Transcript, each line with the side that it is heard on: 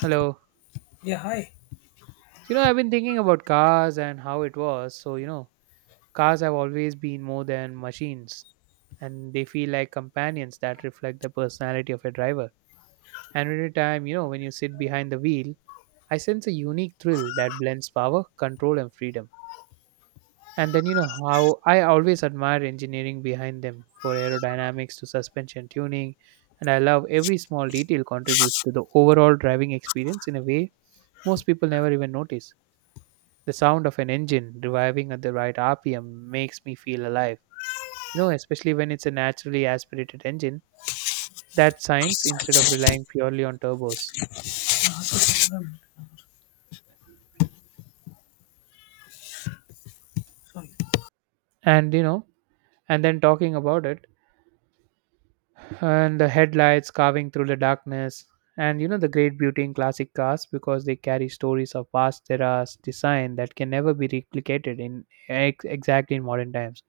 right: Hello.
left: Yeah, hi.
right: I've been thinking about cars and how it was. Cars have always been more than machines and they feel like companions that reflect the personality of a driver. And every time, when you sit behind the wheel, I sense a unique thrill that blends power, control, and freedom. And then, how I always admire engineering behind them for aerodynamics to suspension tuning. And I love every small detail contributes to the overall driving experience in a way most people never even notice. The sound of an engine reviving at the right RPM makes me feel alive. You know, especially when it's a naturally aspirated engine, that science instead of relying purely on turbos.
left: Um, Sorry.
right: And you know, and then talking about it, and the headlights carving through the darkness, and the great beauty in classic cars because they carry stories of past eras design that can never be replicated in exactly in modern times.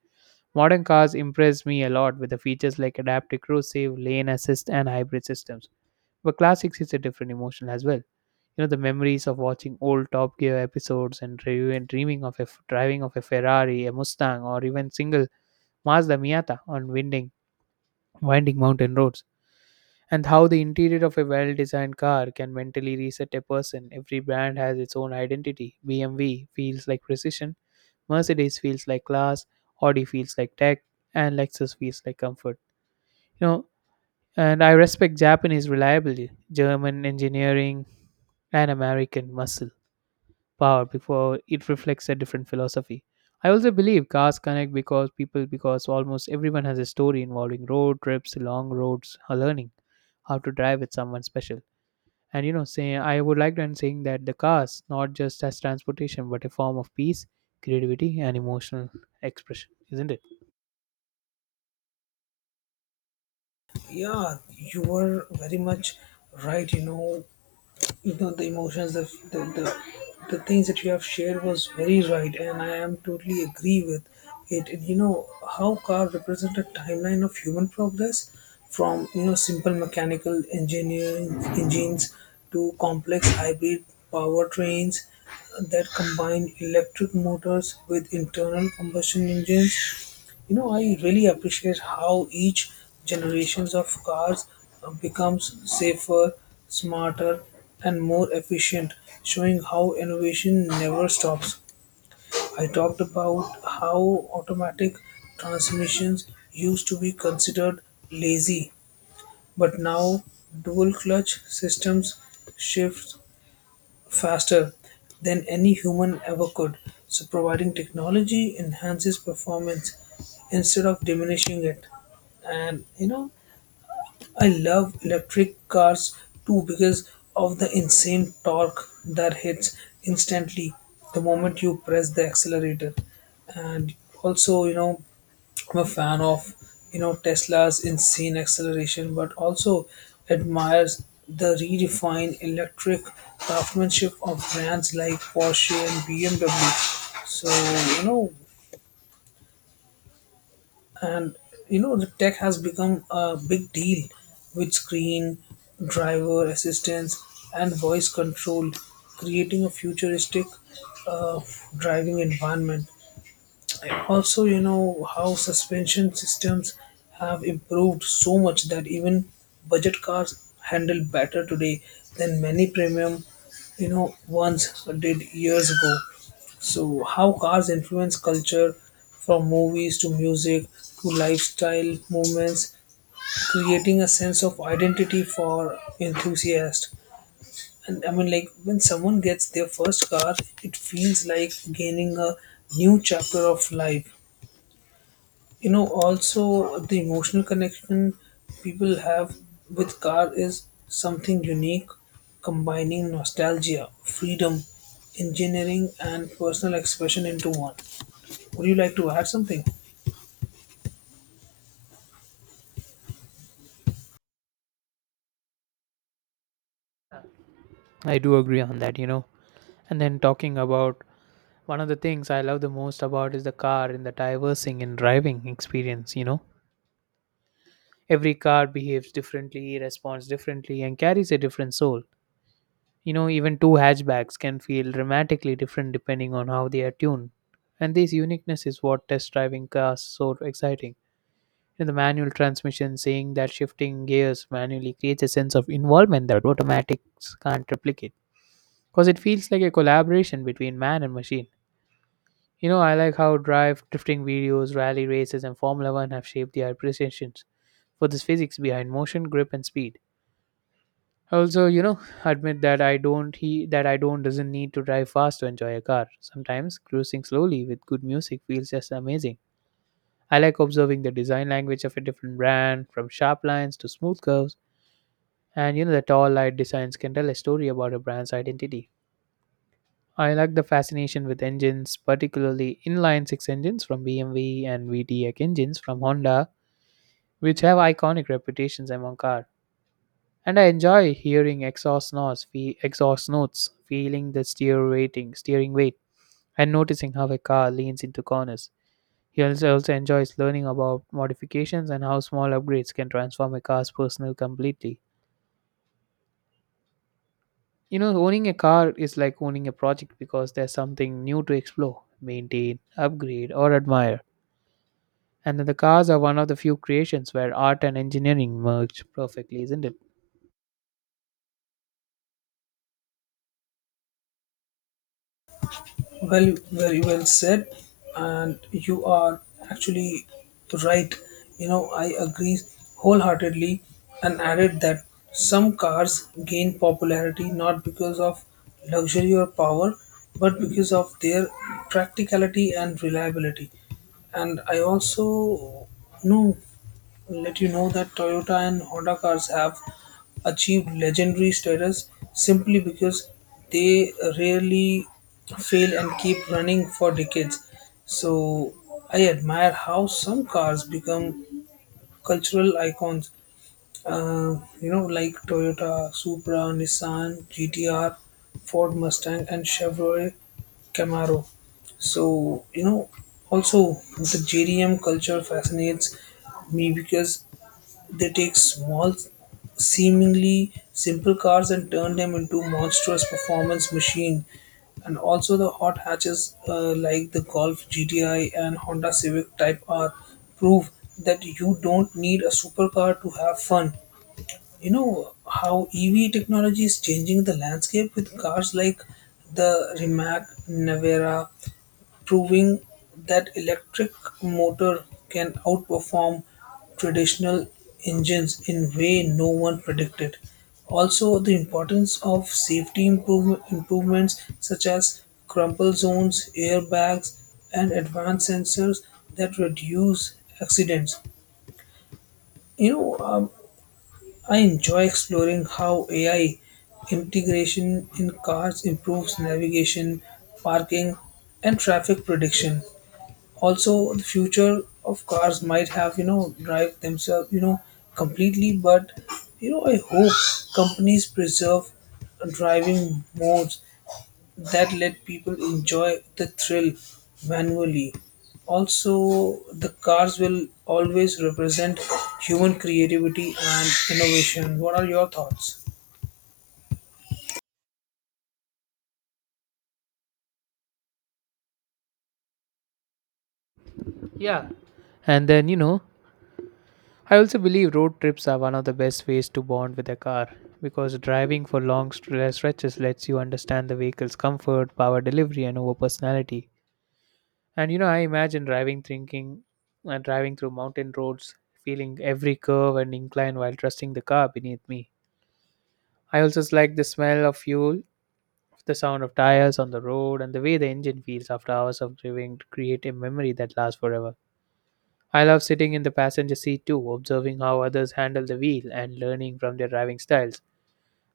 right: Modern cars impress me a lot with the features like adaptive cruise, save, lane assist, and hybrid systems. But classics is a different emotion as well. You know, the memories of watching old Top Gear episodes and review and dreaming of a driving of a Ferrari, a Mustang, or even single Mazda Miata on winding mountain roads. And how the interior of a well designed car can mentally reset a person. Every brand has its own identity. BMW feels like precision, Mercedes feels like class, Audi feels like tech, and Lexus feels like comfort. You know, And I respect Japanese reliability, German engineering, and American muscle power before it reflects a different philosophy. I also believe cars connect because people, because almost everyone has a story involving road trips, long roads, or learning how to drive with someone special. And say I would like to end saying that the cars not just as transportation but a form of peace, creativity, and emotional expression, isn't it?
left: Yeah, you were very much right. You know the emotions, the the the things that you have shared was very right, and I am totally agree with it. And you know how car represent a timeline of human progress from simple mechanical engineering engines to complex hybrid powertrains that combine electric motors with internal combustion engines. You know, I really appreciate how each generations of cars becomes safer, smarter, and more efficient, showing how innovation never stops. I talked about how automatic transmissions used to be considered lazy, but now dual clutch systems shifts faster than any human ever could. So, providing technology enhances performance instead of diminishing it. And you know, I love electric cars too because of the insane torque that hits instantly the moment you press the accelerator. And also, you know, I'm a fan of Tesla's insane acceleration, but also admires the redefined electric craftsmanship of brands like Porsche and BMW. So you know, and you know the tech has become a big deal with screen, driver assistance, and voice control, creating a futuristic uh, driving environment. Also, you know how suspension systems have improved so much that even budget cars handle better today than many premium ones did years ago. So how cars influence culture from movies to music to lifestyle movements, creating a sense of identity for enthusiasts. And I mean, like, when someone gets their first car, it feels like gaining a new chapter of life. You know, also the emotional connection people have with car is something unique, combining nostalgia, freedom, engineering, and personal expression into one. Would you like to add something?
right: I do agree on that, you know. And then talking about one of the things I love the most about is the car and the diversing and driving experience, you know. Every car behaves differently, responds differently, and carries a different soul. You know, even two hatchbacks can feel dramatically different depending on how they are tuned. And this uniqueness is what test driving cars so exciting. In the manual transmission, saying that shifting gears manually creates a sense of involvement that automatics can't replicate. Because it feels like a collaboration between man and machine. You know, I like how drifting videos, rally races, and Formula One have shaped their appreciations for this physics behind motion, grip, and speed. Also, admit that I don't doesn't need to drive fast to enjoy a car. Sometimes cruising slowly with good music feels just amazing. I like observing the design language of a different brand, from sharp lines to smooth curves, and you know the tall light designs can tell a story about a brand's identity. I like the fascination with engines, particularly inline six engines from BMW and VTEC engines from Honda, which have iconic reputations among car. And I enjoy hearing exhaust notes, feeling the steering weight, and noticing how a car leans into corners. He also enjoys learning about modifications and how small upgrades can transform a car's personal completely. You know, owning a car is like owning a project because there's something new to explore, maintain, upgrade, or admire. And then the cars are one of the few creations where art and engineering merge perfectly, isn't it?
left: Well, very well said, and you are actually right. You know, I agree wholeheartedly and added that some cars gain popularity not because of luxury or power, but because of their practicality and reliability. And I also know, let you know that Toyota and Honda cars have achieved legendary status simply because they rarely fail and keep running for decades. So I admire how some cars become cultural icons. You know, like Toyota, Supra, Nissan, GTR, Ford Mustang, and Chevrolet Camaro. So, you know, also the JDM culture fascinates me because they take small, seemingly simple cars and turn them into monstrous performance machine. And also the hot hatches, like the Golf GTI and Honda Civic Type R, prove that you don't need a supercar to have fun. You know how EV technology is changing the landscape with cars like the Rimac, Navera, proving that electric motor can outperform traditional engines in way no one predicted. Also, the importance of safety improvements such as crumple zones, airbags, and advanced sensors that reduce accidents. You know, um, I enjoy exploring how AI integration in cars improves navigation, parking, and traffic prediction. Also, the future of cars might have, drive themselves, completely, but you know I hope companies preserve driving modes that let people enjoy the thrill manually. Also, the cars will always represent human creativity and innovation. What are your thoughts?
right: Yeah, and then, I also believe road trips are one of the best ways to bond with a car because driving for long stretches lets you understand the vehicle's comfort, power delivery, and over personality. And I imagine driving, thinking, and driving through mountain roads, feeling every curve and incline while trusting the car beneath me. I also like the smell of fuel. The sound of tires on the road and the way the engine feels after hours of driving create a memory that lasts forever. I love sitting in the passenger seat too, observing how others handle the wheel and learning from their driving styles.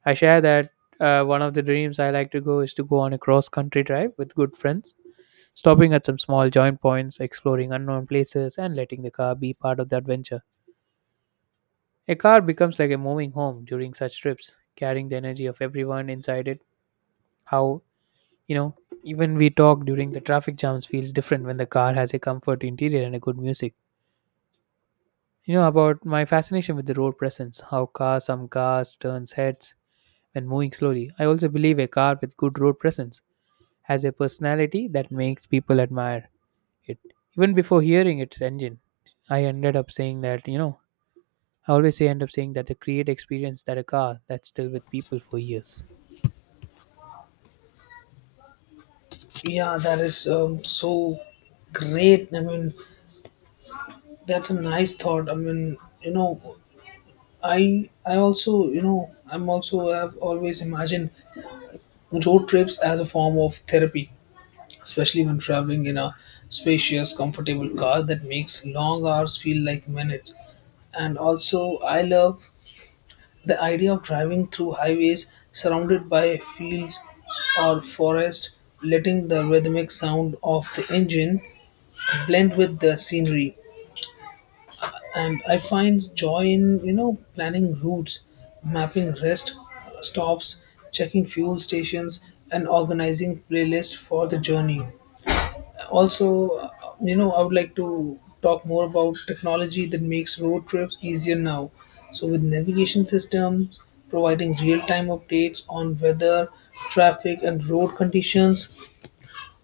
right: I share that one of the dreams I like to go is to go on a cross country drive with good friends, stopping at some small joint points, exploring unknown places, and letting the car be part of the adventure. A car becomes like a moving home during such trips, carrying the energy of everyone inside it. How. You know, Even we talk during the traffic jams feels different when the car has a comfort interior and a good music. You know about my fascination with the road presence, how cars some cars turns heads when moving slowly. I also believe a car with good road presence has a personality that makes people admire it. Even before hearing its engine, I ended up saying that, I always say end up saying that the create experience that a car that's still with people for years.
left: Yeah, that is so great. I mean, that's a nice thought. I mean, you know, I also, I'm also have always imagined road trips as a form of therapy, especially when traveling in a spacious, comfortable car that makes long hours feel like minutes. And also, I love the idea of driving through highways surrounded by fields or forest, letting the rhythmic sound of the engine blend with the scenery. And I find joy in, planning routes, mapping rest stops, checking fuel stations, and organizing playlists for the journey. Also, you know, I would like to talk more about technology that makes road trips easier now. So, with navigation systems providing real-time updates on weather, traffic, and road conditions.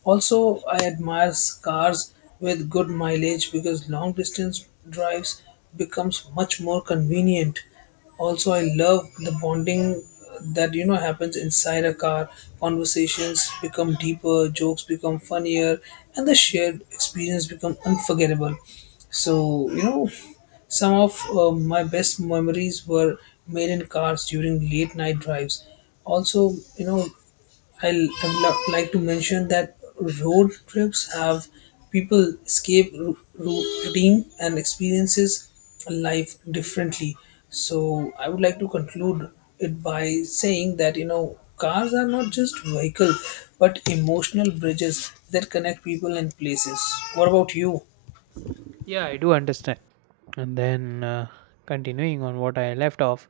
left: Also, I admire cars with good mileage because long distance drives becomes much more convenient. Also, I love the bonding that you know happens inside a car. Conversations become deeper, jokes become funnier, and the shared experience become unforgettable. So, you know, some of my best memories were made in cars during late night drives. Also, you know, I would like to mention that road trips have people escape routine and experiences life differently. So I would like to conclude it by saying that you know cars are not just vehicle but emotional bridges that connect people and places. What about you?
right: Yeah, I do understand. And then continuing on what I left off,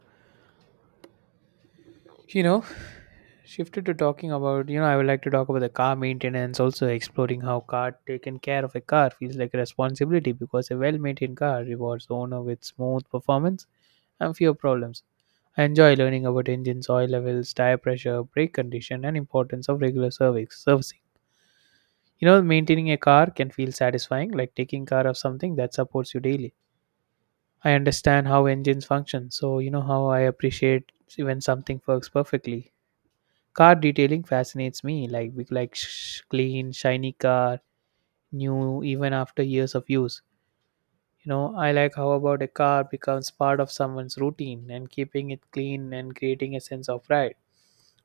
right: you know, shifted to talking about I would like to talk about the car maintenance, also exploring how car taken care of a car feels like a responsibility because a well-maintained car rewards the owner with smooth performance and fewer problems. I enjoy learning about engines oil levels, tire pressure, brake condition, and importance of regular service servicing. Maintaining a car can feel satisfying, like taking care of something that supports you daily. I understand how engines function, so how I appreciate when something works perfectly. Car detailing fascinates me, like we like clean, shiny car, new even after years of use. You know, I like how about a car becomes part of someone's routine and keeping it clean and creating a sense of pride.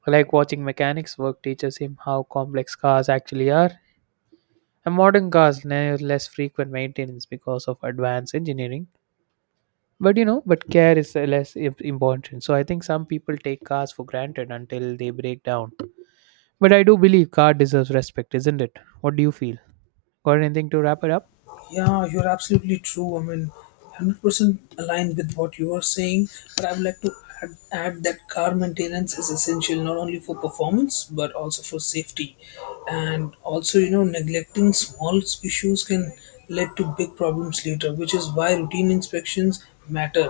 right: I like watching mechanics work teaches him how complex cars actually are. And modern cars now less frequent maintenance because of advanced engineering. But but care is less important. So I think some people take cars for granted until they break down. But I do believe car deserves respect, isn't it? What do you feel? Got anything to wrap it up?
left: Yeah, you're absolutely true. I mean, 100% aligned with what you are saying. But I would like to add that car maintenance is essential not only for performance but also for safety. And also, you know, neglecting small issues can lead to big problems later, which is why routine inspections matter.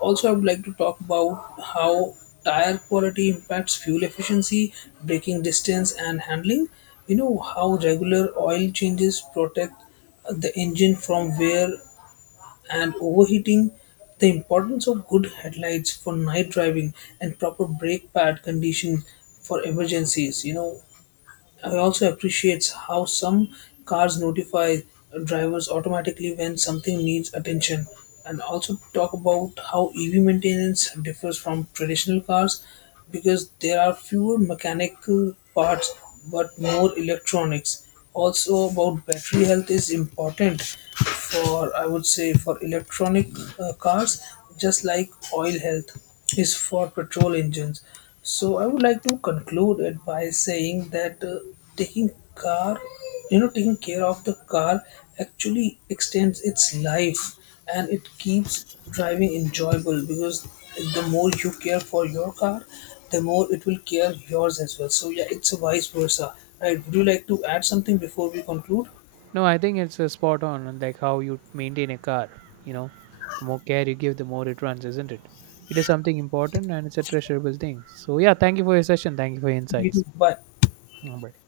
left: Also, I would like to talk about how tire quality impacts fuel efficiency, braking distance, and handling. You know, how regular oil changes protect the engine from wear and overheating, the importance of good headlights for night driving, and proper brake pad conditions for emergencies. You know, I also appreciate how some cars notify drivers automatically when something needs attention. And also talk about how EV maintenance differs from traditional cars because there are fewer mechanical parts but more electronics. Also, about battery health is important for, I would say, for electronic cars, just like oil health is for petrol engines. So I would like to conclude it by saying that taking car, taking care of the car actually extends its life and it keeps driving enjoyable, because the more you care for your car, the more it will care yours as well. So yeah, it's a vice versa, right? Would you like to add something before we conclude?
right: No, I think it's spot on, like how you maintain a car. You know, the more care you give, the more it runs, isn't it? It is something important and it's a treasurable thing. So, yeah, thank you for your session. Thank you for your
left: You do.
right: insights.
left: Bye.
right: Alright.